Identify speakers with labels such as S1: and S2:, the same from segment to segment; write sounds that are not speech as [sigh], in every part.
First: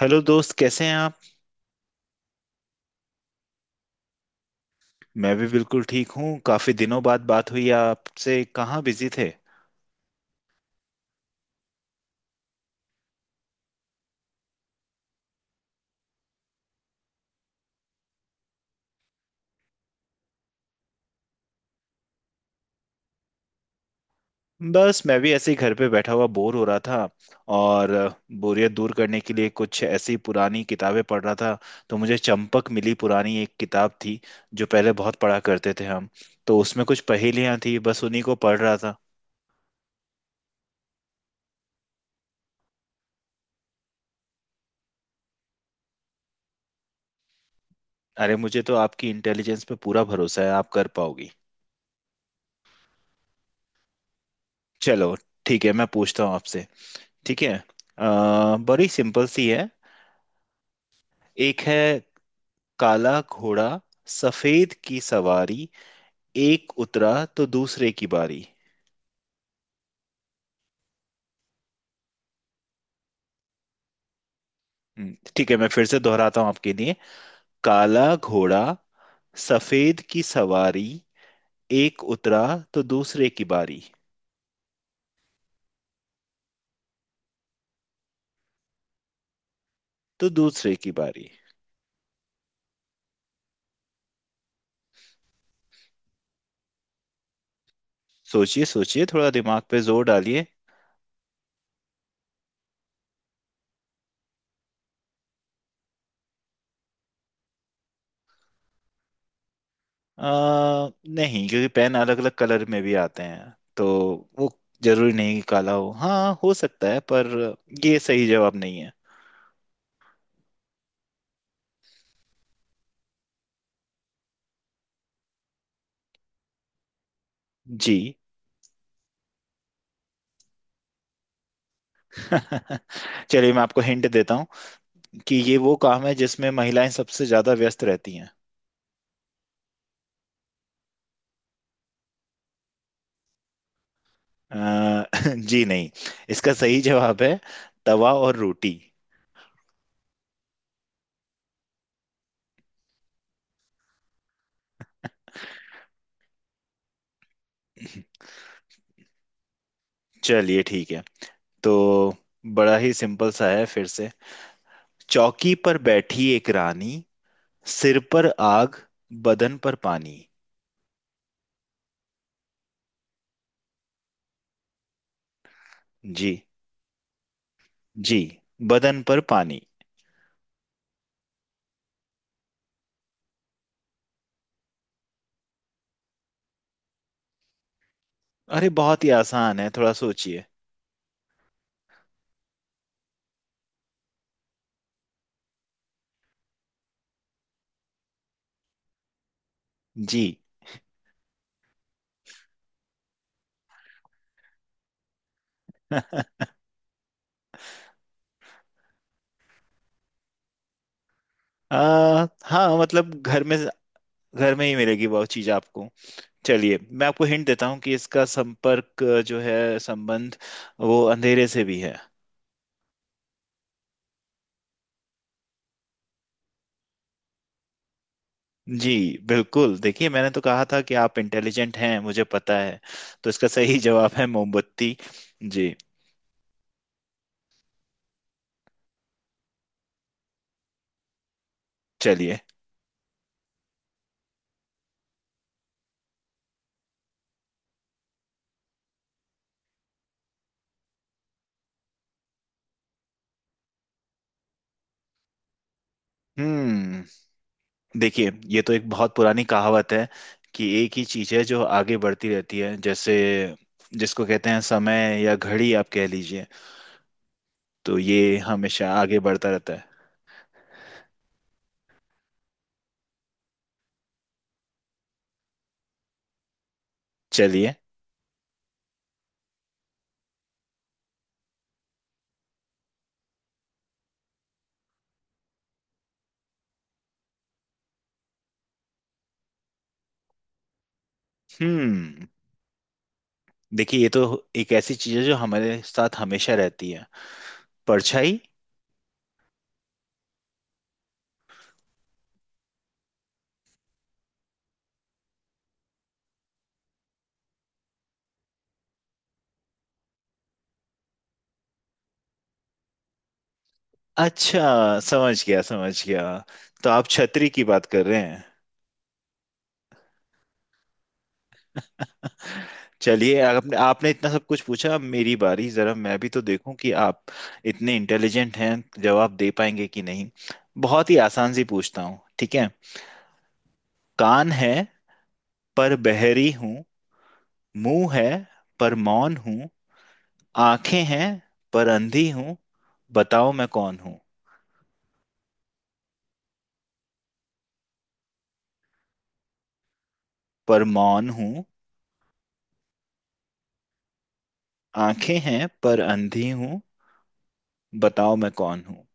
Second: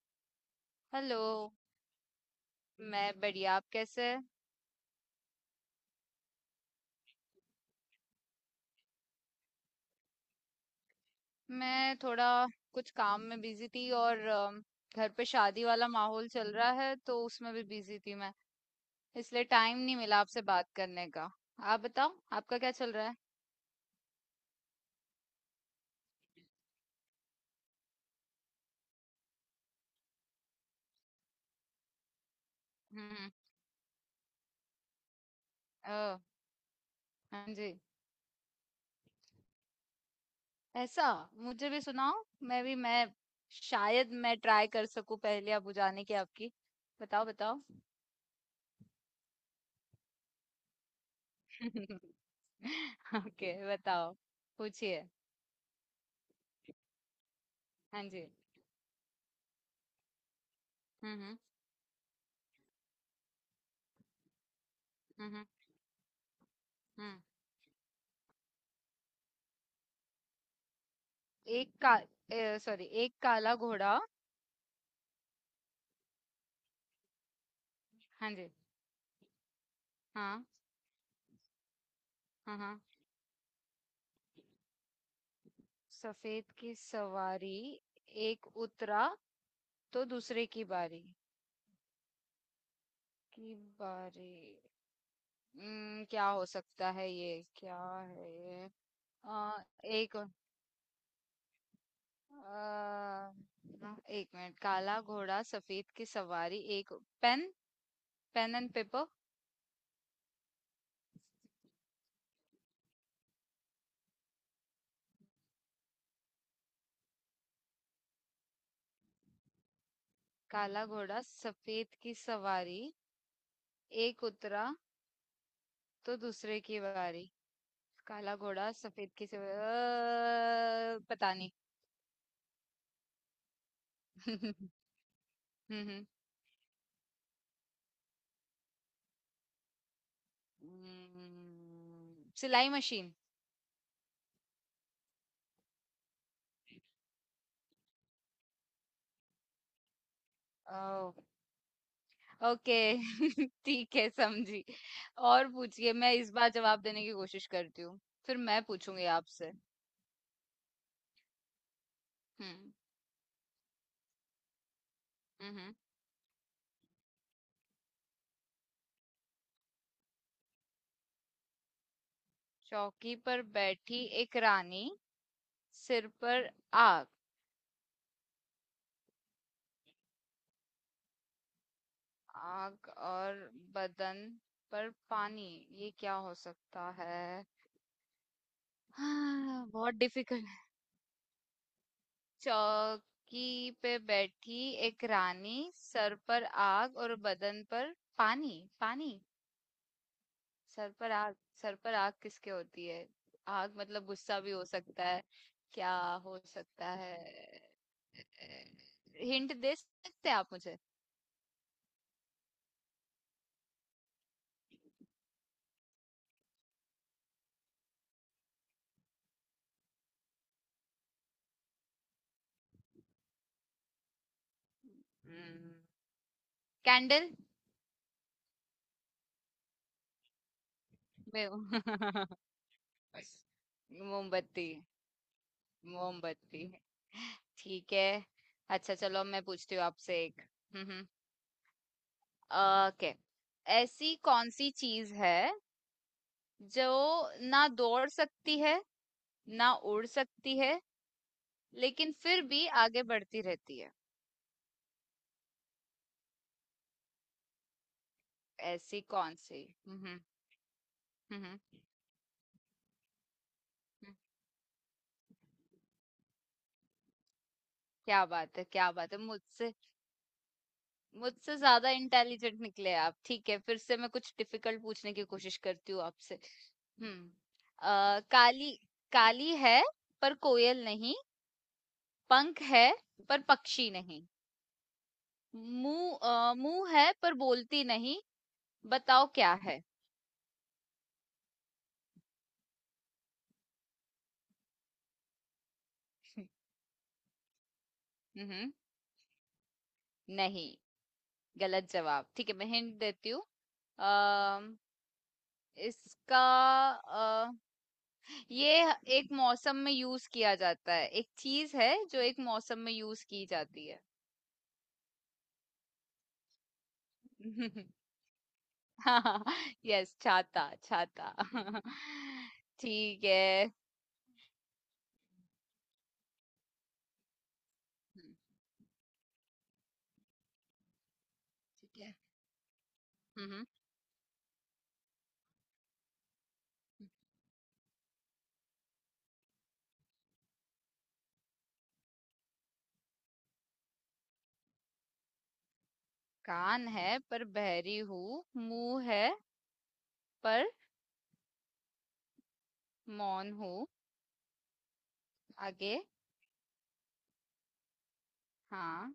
S1: Hello दोस्त कैसे हैं आप।
S2: हेलो। मैं बढ़िया, आप कैसे हैं?
S1: मैं भी बिल्कुल ठीक हूँ, काफी दिनों बाद बात हुई आपसे, कहाँ बिजी थे।
S2: मैं थोड़ा कुछ काम में बिजी थी और घर पे शादी वाला माहौल चल रहा है तो उसमें भी बिजी थी मैं। इसलिए टाइम नहीं मिला आपसे बात करने का। आप बताओ, आपका क्या चल रहा है?
S1: बस मैं भी ऐसे ही घर पे बैठा हुआ बोर हो रहा था, और अ, बोरियत दूर करने के लिए कुछ ऐसी पुरानी किताबें पढ़ रहा था। तो मुझे चंपक मिली,
S2: हम्म।
S1: पुरानी एक किताब थी जो पहले बहुत पढ़ा करते थे हम।
S2: ओ।
S1: तो उसमें कुछ
S2: हाँ
S1: पहेलियां
S2: जी।
S1: थी, बस उन्हीं को पढ़ रहा था।
S2: ऐसा। मुझे भी सुनाओ। मैं शायद मैं ट्राई कर सकूं, पहले आप बुझाने की आपकी। बताओ, बताओ।
S1: अरे मुझे तो आपकी इंटेलिजेंस पे पूरा भरोसा है, आप कर पाओगी।
S2: [laughs] ओके, बताओ, पूछिए।
S1: चलो ठीक है, मैं पूछता हूँ आपसे। ठीक है,
S2: हाँ जी।
S1: बड़ी सिंपल सी है।
S2: हम्म। हम्म।
S1: एक है, काला घोड़ा सफेद की
S2: हम्म।
S1: सवारी, एक उतरा
S2: हम्म।
S1: तो दूसरे की बारी।
S2: एक का, सॉरी, एक काला घोड़ा।
S1: ठीक है, मैं फिर से दोहराता हूँ आपके लिए। काला
S2: हाँ जी।
S1: घोड़ा सफेद की
S2: हाँ,
S1: सवारी, एक उतरा
S2: हाँ, हाँ।
S1: तो दूसरे की बारी।
S2: सफेद की सवारी, एक उतरा तो
S1: तो
S2: दूसरे की
S1: दूसरे की
S2: बारी।
S1: बारी।
S2: की बारी। क्या हो सकता है ये? क्या है
S1: सोचिए
S2: ये?
S1: सोचिए, थोड़ा
S2: आ,
S1: दिमाग पे जोर
S2: एक आ,
S1: डालिए।
S2: एक मिनट, काला घोड़ा, सफेद की सवारी, एक पेन पेन एंड पेपर।
S1: आ, नहीं, क्योंकि पेन अलग अलग कलर में भी आते हैं, तो वो जरूरी नहीं कि काला हो। हाँ हो सकता है, पर ये सही जवाब नहीं है।
S2: काला घोड़ा, सफेद की सवारी, एक उतरा तो दूसरे की बारी।
S1: जी।
S2: काला घोड़ा, सफेद के सिवा, पता नहीं।
S1: [laughs] चलिए मैं आपको हिंट देता हूँ
S2: [laughs]
S1: कि ये वो काम
S2: हम्म
S1: है जिसमें महिलाएं सबसे ज्यादा व्यस्त रहती हैं।
S2: सिलाई मशीन।
S1: अ, [laughs] जी नहीं। इसका सही जवाब है तवा और रोटी।
S2: ओ। ओके। [laughs] ठीक है, समझी। और पूछिए, मैं इस बार जवाब देने की कोशिश करती हूँ। फिर मैं पूछूंगी आपसे।
S1: चलिए ठीक है, तो
S2: हम्म
S1: बड़ा ही सिंपल सा है फिर से। चौकी
S2: हम्म
S1: पर बैठी एक रानी, सिर पर आग, बदन पर पानी।
S2: चौकी पर बैठी एक रानी, सिर
S1: जी।
S2: पर आग।
S1: जी, बदन पर पानी।
S2: आग और बदन पर पानी। ये क्या हो सकता है?
S1: अरे
S2: [gasps]
S1: बहुत ही आसान
S2: हाँ,
S1: है, थोड़ा
S2: बहुत
S1: सोचिए।
S2: डिफिकल्ट। चौकी पे बैठी एक रानी, सर पर आग और बदन पर पानी। पानी।
S1: जी।
S2: सर पर आग। सर पर आग किसके होती है? आग मतलब गुस्सा भी हो सकता है, क्या?
S1: [laughs]
S2: हो सकता है? हिंट दे सकते हैं आप मुझे?
S1: हाँ मतलब घर में, घर में ही मिलेगी वो चीज आपको। चलिए मैं आपको हिंट देता हूँ कि इसका संपर्क जो है संबंध, वो अंधेरे से भी है।
S2: कैंडल।
S1: जी बिल्कुल, देखिए मैंने तो कहा था कि आप
S2: [laughs] मैं।
S1: इंटेलिजेंट हैं, मुझे पता है। तो इसका सही जवाब है
S2: मोमबत्ती।
S1: मोमबत्ती। जी।
S2: मोमबत्ती। ठीक है। अच्छा चलो, अब मैं पूछती हूँ आपसे एक। हम्म हम्म।
S1: चलिए।
S2: ओके, ऐसी कौन सी चीज है जो ना दौड़ सकती है, ना उड़ सकती है, लेकिन फिर भी आगे बढ़ती रहती है?
S1: हम्म, देखिए ये तो एक
S2: ऐसी
S1: बहुत
S2: कौन
S1: पुरानी
S2: सी।
S1: कहावत है
S2: हम्म।
S1: कि एक ही चीज है
S2: हम्म।
S1: जो आगे बढ़ती रहती है, जैसे
S2: हम्म,
S1: जिसको कहते हैं समय या घड़ी, आप कह लीजिए। तो
S2: क्या
S1: ये
S2: बात है, क्या
S1: हमेशा
S2: बात
S1: आगे
S2: है!
S1: बढ़ता रहता
S2: मुझसे
S1: है।
S2: मुझसे ज्यादा इंटेलिजेंट निकले आप। ठीक है, फिर से मैं कुछ डिफिकल्ट पूछने की कोशिश करती हूँ आपसे। हम्म।
S1: चलिए।
S2: अ, काली काली है पर कोयल नहीं, पंख है पर पक्षी नहीं, मुंह है पर बोलती नहीं। बताओ क्या है?
S1: हम्म, देखिए ये तो एक ऐसी चीज है जो हमारे साथ हमेशा रहती है, परछाई।
S2: हम्म। नहीं, गलत जवाब। ठीक है, मैं हिंट देती हूँ। अम, इसका अ, ये एक मौसम में यूज किया जाता है, एक चीज है जो एक मौसम में यूज की जाती है।
S1: अच्छा समझ गया समझ गया, तो आप छतरी की बात
S2: [laughs]
S1: कर रहे हैं।
S2: हाँ, यस, छाता, छाता। [laughs]
S1: [laughs]
S2: ठीक
S1: चलिए,
S2: है।
S1: आपने आपने इतना सब कुछ पूछा, अब मेरी बारी, जरा मैं भी तो देखूं कि आप इतने
S2: हम्म,
S1: इंटेलिजेंट हैं, जवाब दे पाएंगे कि नहीं। बहुत ही आसान सी
S2: ठीक
S1: पूछता
S2: है।
S1: हूँ, ठीक है।
S2: हम्म
S1: कान है पर बहरी हूँ, मुंह है पर मौन हूँ, आंखें हैं पर अंधी हूँ, बताओ मैं कौन हूँ।
S2: कान है पर बहरी हूँ, मुंह है पर
S1: पर मौन हूँ,
S2: मौन हूँ।
S1: आंखें हैं
S2: आगे?
S1: पर अंधी हूँ, बताओ मैं कौन हूँ।
S2: हाँ।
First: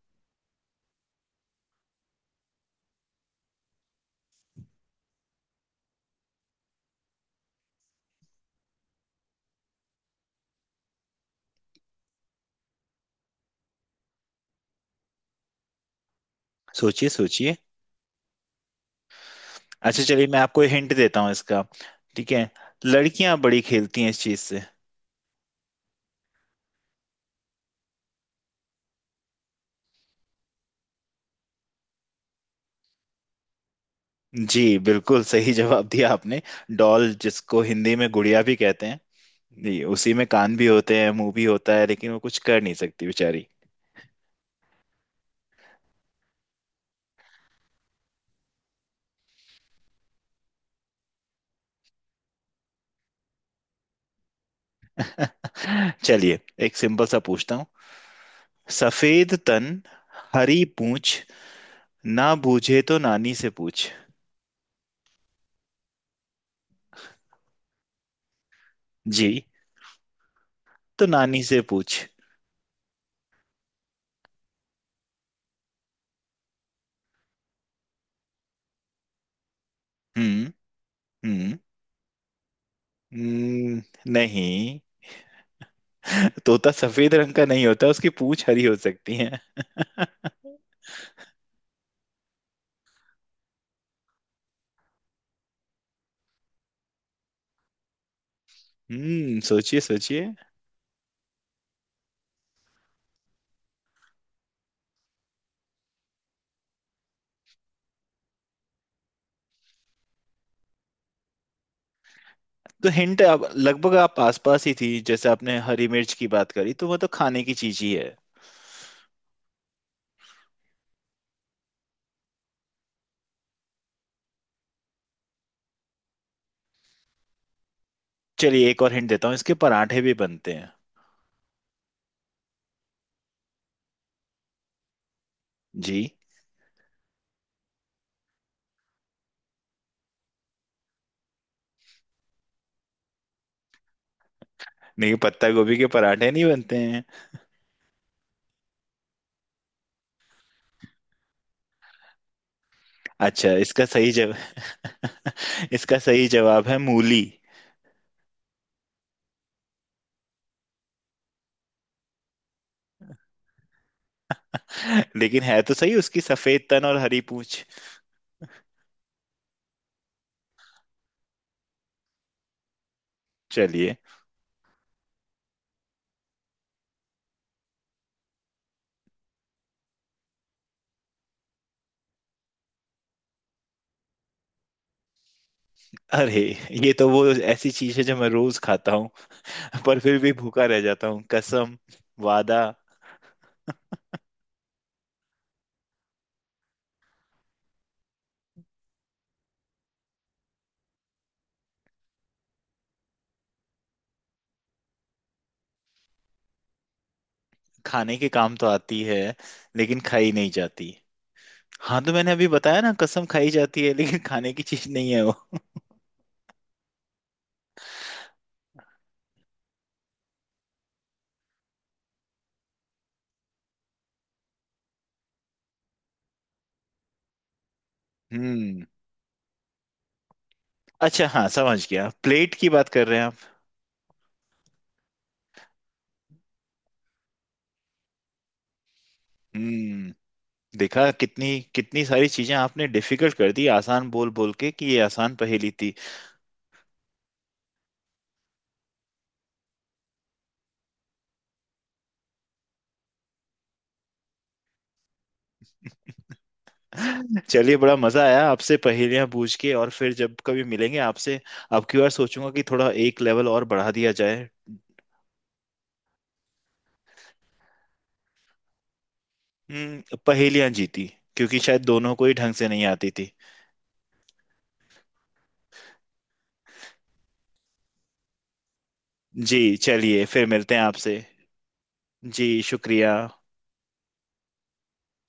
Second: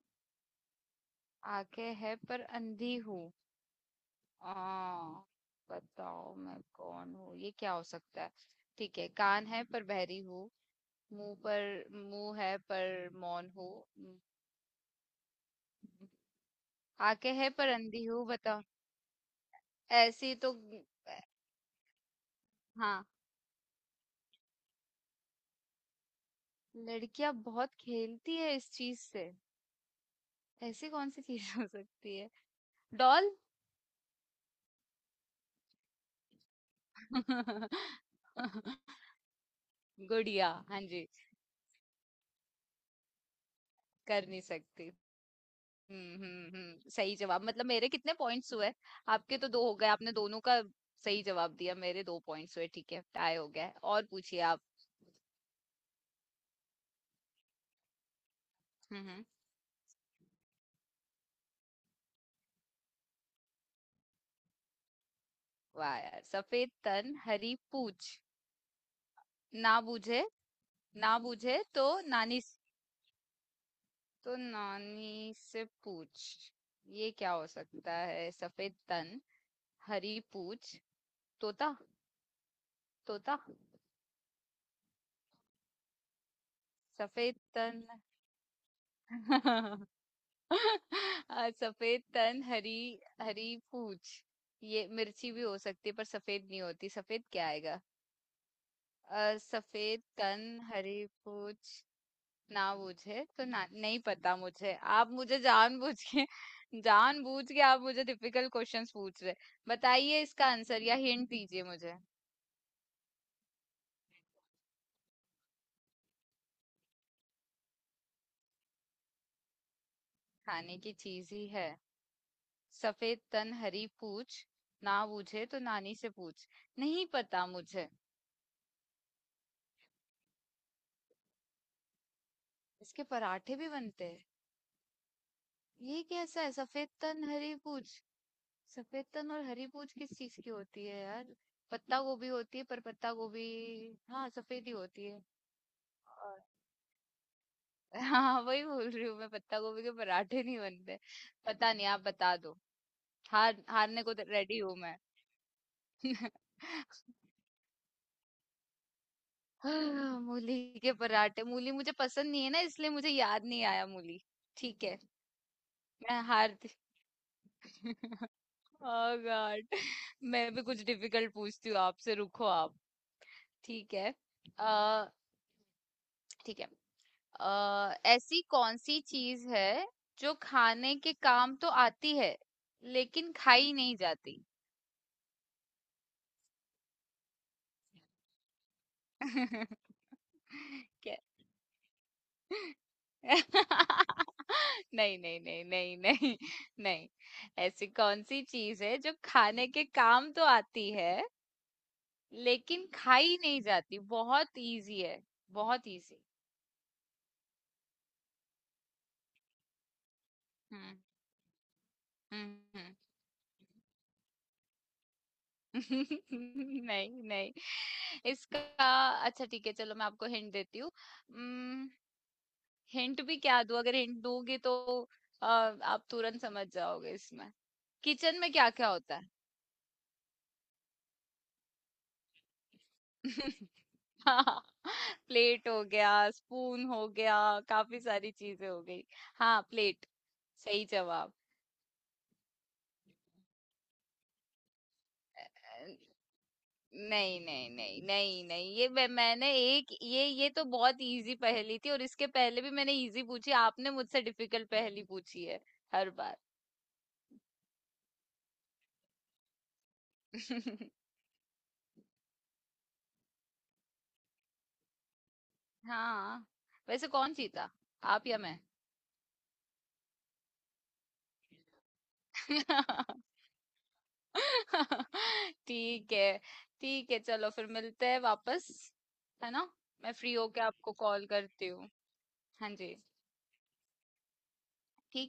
S2: आंखें है पर अंधी हूँ। आ, बताओ मैं कौन हूँ? ये क्या हो सकता है? ठीक है, कान है पर बहरी हूँ, मुंह पर मुंह है पर मौन हूँ। म-
S1: सोचिए
S2: आंखें है
S1: सोचिए।
S2: पर अंधी हूँ। बताओ।
S1: अच्छा चलिए
S2: ऐसी
S1: मैं
S2: तो...
S1: आपको हिंट देता हूँ इसका। ठीक है,
S2: हाँ।
S1: लड़कियां बड़ी खेलती हैं इस चीज से।
S2: लड़कियां बहुत खेलती है इस चीज से। ऐसी कौन सी चीज हो सकती है? डॉल।
S1: जी बिल्कुल सही जवाब दिया आपने। डॉल, जिसको हिंदी में गुड़िया भी कहते
S2: [laughs]
S1: हैं। जी, उसी में
S2: गुड़िया,
S1: कान भी
S2: हाँ
S1: होते
S2: जी।
S1: हैं, मुंह भी होता है, लेकिन वो कुछ कर नहीं सकती बेचारी।
S2: कर नहीं सकती। सही जवाब। मतलब मेरे कितने पॉइंट्स हुए? आपके तो दो हो गए, आपने दोनों का सही जवाब दिया, मेरे दो पॉइंट्स हुए। ठीक है, टाई हो गया है। और पूछिए आप।
S1: [laughs] चलिए, एक सिंपल सा पूछता हूँ।
S2: हम्म।
S1: सफेद तन, हरी पूछ, ना बूझे तो नानी से पूछ।
S2: वाह यार, सफेद तन हरी पूछ।
S1: जी।
S2: ना बूझे,
S1: तो
S2: ना
S1: नानी
S2: बूझे
S1: से
S2: तो
S1: पूछ।
S2: नानी से पूछ। ये क्या हो सकता है, सफेद तन हरी
S1: हम्म।
S2: पूछ?
S1: हम्म,
S2: तोता। तोता।
S1: हम्म, नहीं। तोता सफेद रंग
S2: सफेद
S1: का नहीं
S2: तन।
S1: होता, उसकी पूंछ हरी हो सकती है।
S2: [laughs] [laughs] सफेद तन, हरी हरी पूछ। ये मिर्ची भी हो सकती है पर सफेद नहीं होती। सफेद क्या आएगा?
S1: हम्म, सोचिए
S2: सफेद
S1: सोचिए।
S2: तन हरी पूछ, ना बूझे तो नहीं पता मुझे। आप मुझे जानबूझ के [laughs] जानबूझ के आप मुझे डिफिकल्ट क्वेश्चंस पूछ रहे। बताइए इसका आंसर या हिंट दीजिए मुझे।
S1: तो हिंट अब लगभग आप आस पास ही थी, जैसे आपने हरी मिर्च की बात करी, तो वो तो खाने की चीज ही है।
S2: खाने की चीज ही है। सफेद तन हरी पूछ, ना बूझे तो नानी से पूछ। नहीं पता मुझे।
S1: चलिए एक और हिंट देता हूँ, इसके पराठे भी बनते हैं।
S2: इसके पराठे भी बनते हैं?
S1: जी।
S2: ये कैसा है, सफेद तन हरी पूछ? सफेद तन और हरी पूछ किस चीज की होती है यार? पत्ता गोभी होती है, पर पत्ता गोभी? हाँ, सफेद ही होती
S1: नहीं,
S2: है।
S1: पत्ता गोभी के पराठे नहीं
S2: और...
S1: बनते हैं।
S2: [laughs] हाँ, वही बोल रही हूँ मैं, पत्ता गोभी के पराठे नहीं बनते। पता नहीं, आप बता दो।
S1: अच्छा,
S2: हार
S1: इसका
S2: हारने
S1: सही
S2: को रेडी हूँ मैं।
S1: जवाब [laughs] इसका सही
S2: [laughs]
S1: जवाब है मूली।
S2: हाँ, मूली के पराठे। मूली मुझे पसंद नहीं है ना, इसलिए मुझे याद नहीं आया। मूली। ठीक है।
S1: लेकिन है तो सही
S2: मैं
S1: उसकी सफेद
S2: हारती।
S1: तन और हरी पूंछ।
S2: [laughs] ओह गॉड। मैं भी कुछ डिफिकल्ट पूछती हूँ आपसे, रुको आप। ठीक
S1: चलिए।
S2: है। अ ठीक है। ऐसी कौन सी चीज है जो खाने के काम तो आती है, लेकिन खाई नहीं जाती?
S1: अरे ये तो वो ऐसी चीज है जो मैं रोज खाता हूँ, [laughs]
S2: [laughs]
S1: पर फिर भी भूखा रह जाता
S2: क्या?
S1: हूँ। कसम, वादा।
S2: [laughs] नहीं, नहीं, नहीं, नहीं, नहीं। नहीं। ऐसी कौन सी चीज है जो खाने के काम तो आती है लेकिन खाई नहीं जाती? बहुत इजी है, बहुत इजी।
S1: खाने के काम तो आती है, लेकिन खाई नहीं जाती।
S2: हम्म
S1: हाँ, तो मैंने अभी
S2: हम्म
S1: बताया ना,
S2: हम्म।
S1: कसम खाई जाती है लेकिन खाने की चीज नहीं है वो।
S2: [laughs] नहीं, नहीं, इसका... अच्छा, ठीक है, चलो मैं आपको हिंट देती हूँ। हिंट भी क्या दूँ? अगर हिंट दूंगी तो आप तुरंत समझ जाओगे इसमें। किचन में क्या
S1: हम्म।
S2: क्या होता है?
S1: अच्छा हाँ समझ गया, प्लेट की बात कर रहे हैं आप।
S2: [laughs] हाँ, प्लेट हो गया, स्पून हो गया, काफी सारी चीजें हो गई। हाँ, प्लेट,
S1: हम्म।
S2: सही
S1: देखा,
S2: जवाब।
S1: कितनी कितनी सारी चीजें आपने डिफिकल्ट कर दी, आसान बोल बोल के कि ये आसान पहेली थी।
S2: नहीं, नहीं, नहीं, नहीं, नहीं, ये मैंने एक ये तो बहुत इजी पहेली थी, और इसके पहले भी मैंने इजी पूछी, आपने मुझसे डिफिकल्ट पहेली पूछी है हर बार।
S1: चलिए, बड़ा मजा आया आपसे पहेलियां पूछ के, और फिर जब कभी मिलेंगे
S2: [laughs]
S1: आपसे अब की बार सोचूंगा कि थोड़ा एक लेवल और बढ़ा दिया जाए।
S2: हाँ। वैसे कौन जीता, आप या मैं?
S1: पहेलियां जीती, क्योंकि शायद दोनों को ही ढंग से नहीं आती थी।
S2: [laughs] ठीक है, ठीक है, चलो फिर मिलते हैं वापस, है
S1: जी
S2: ना? मैं
S1: चलिए,
S2: फ्री
S1: फिर
S2: होके
S1: मिलते हैं
S2: आपको
S1: आपसे।
S2: कॉल करती हूँ।
S1: जी
S2: हाँ जी।
S1: शुक्रिया।
S2: ठीक है।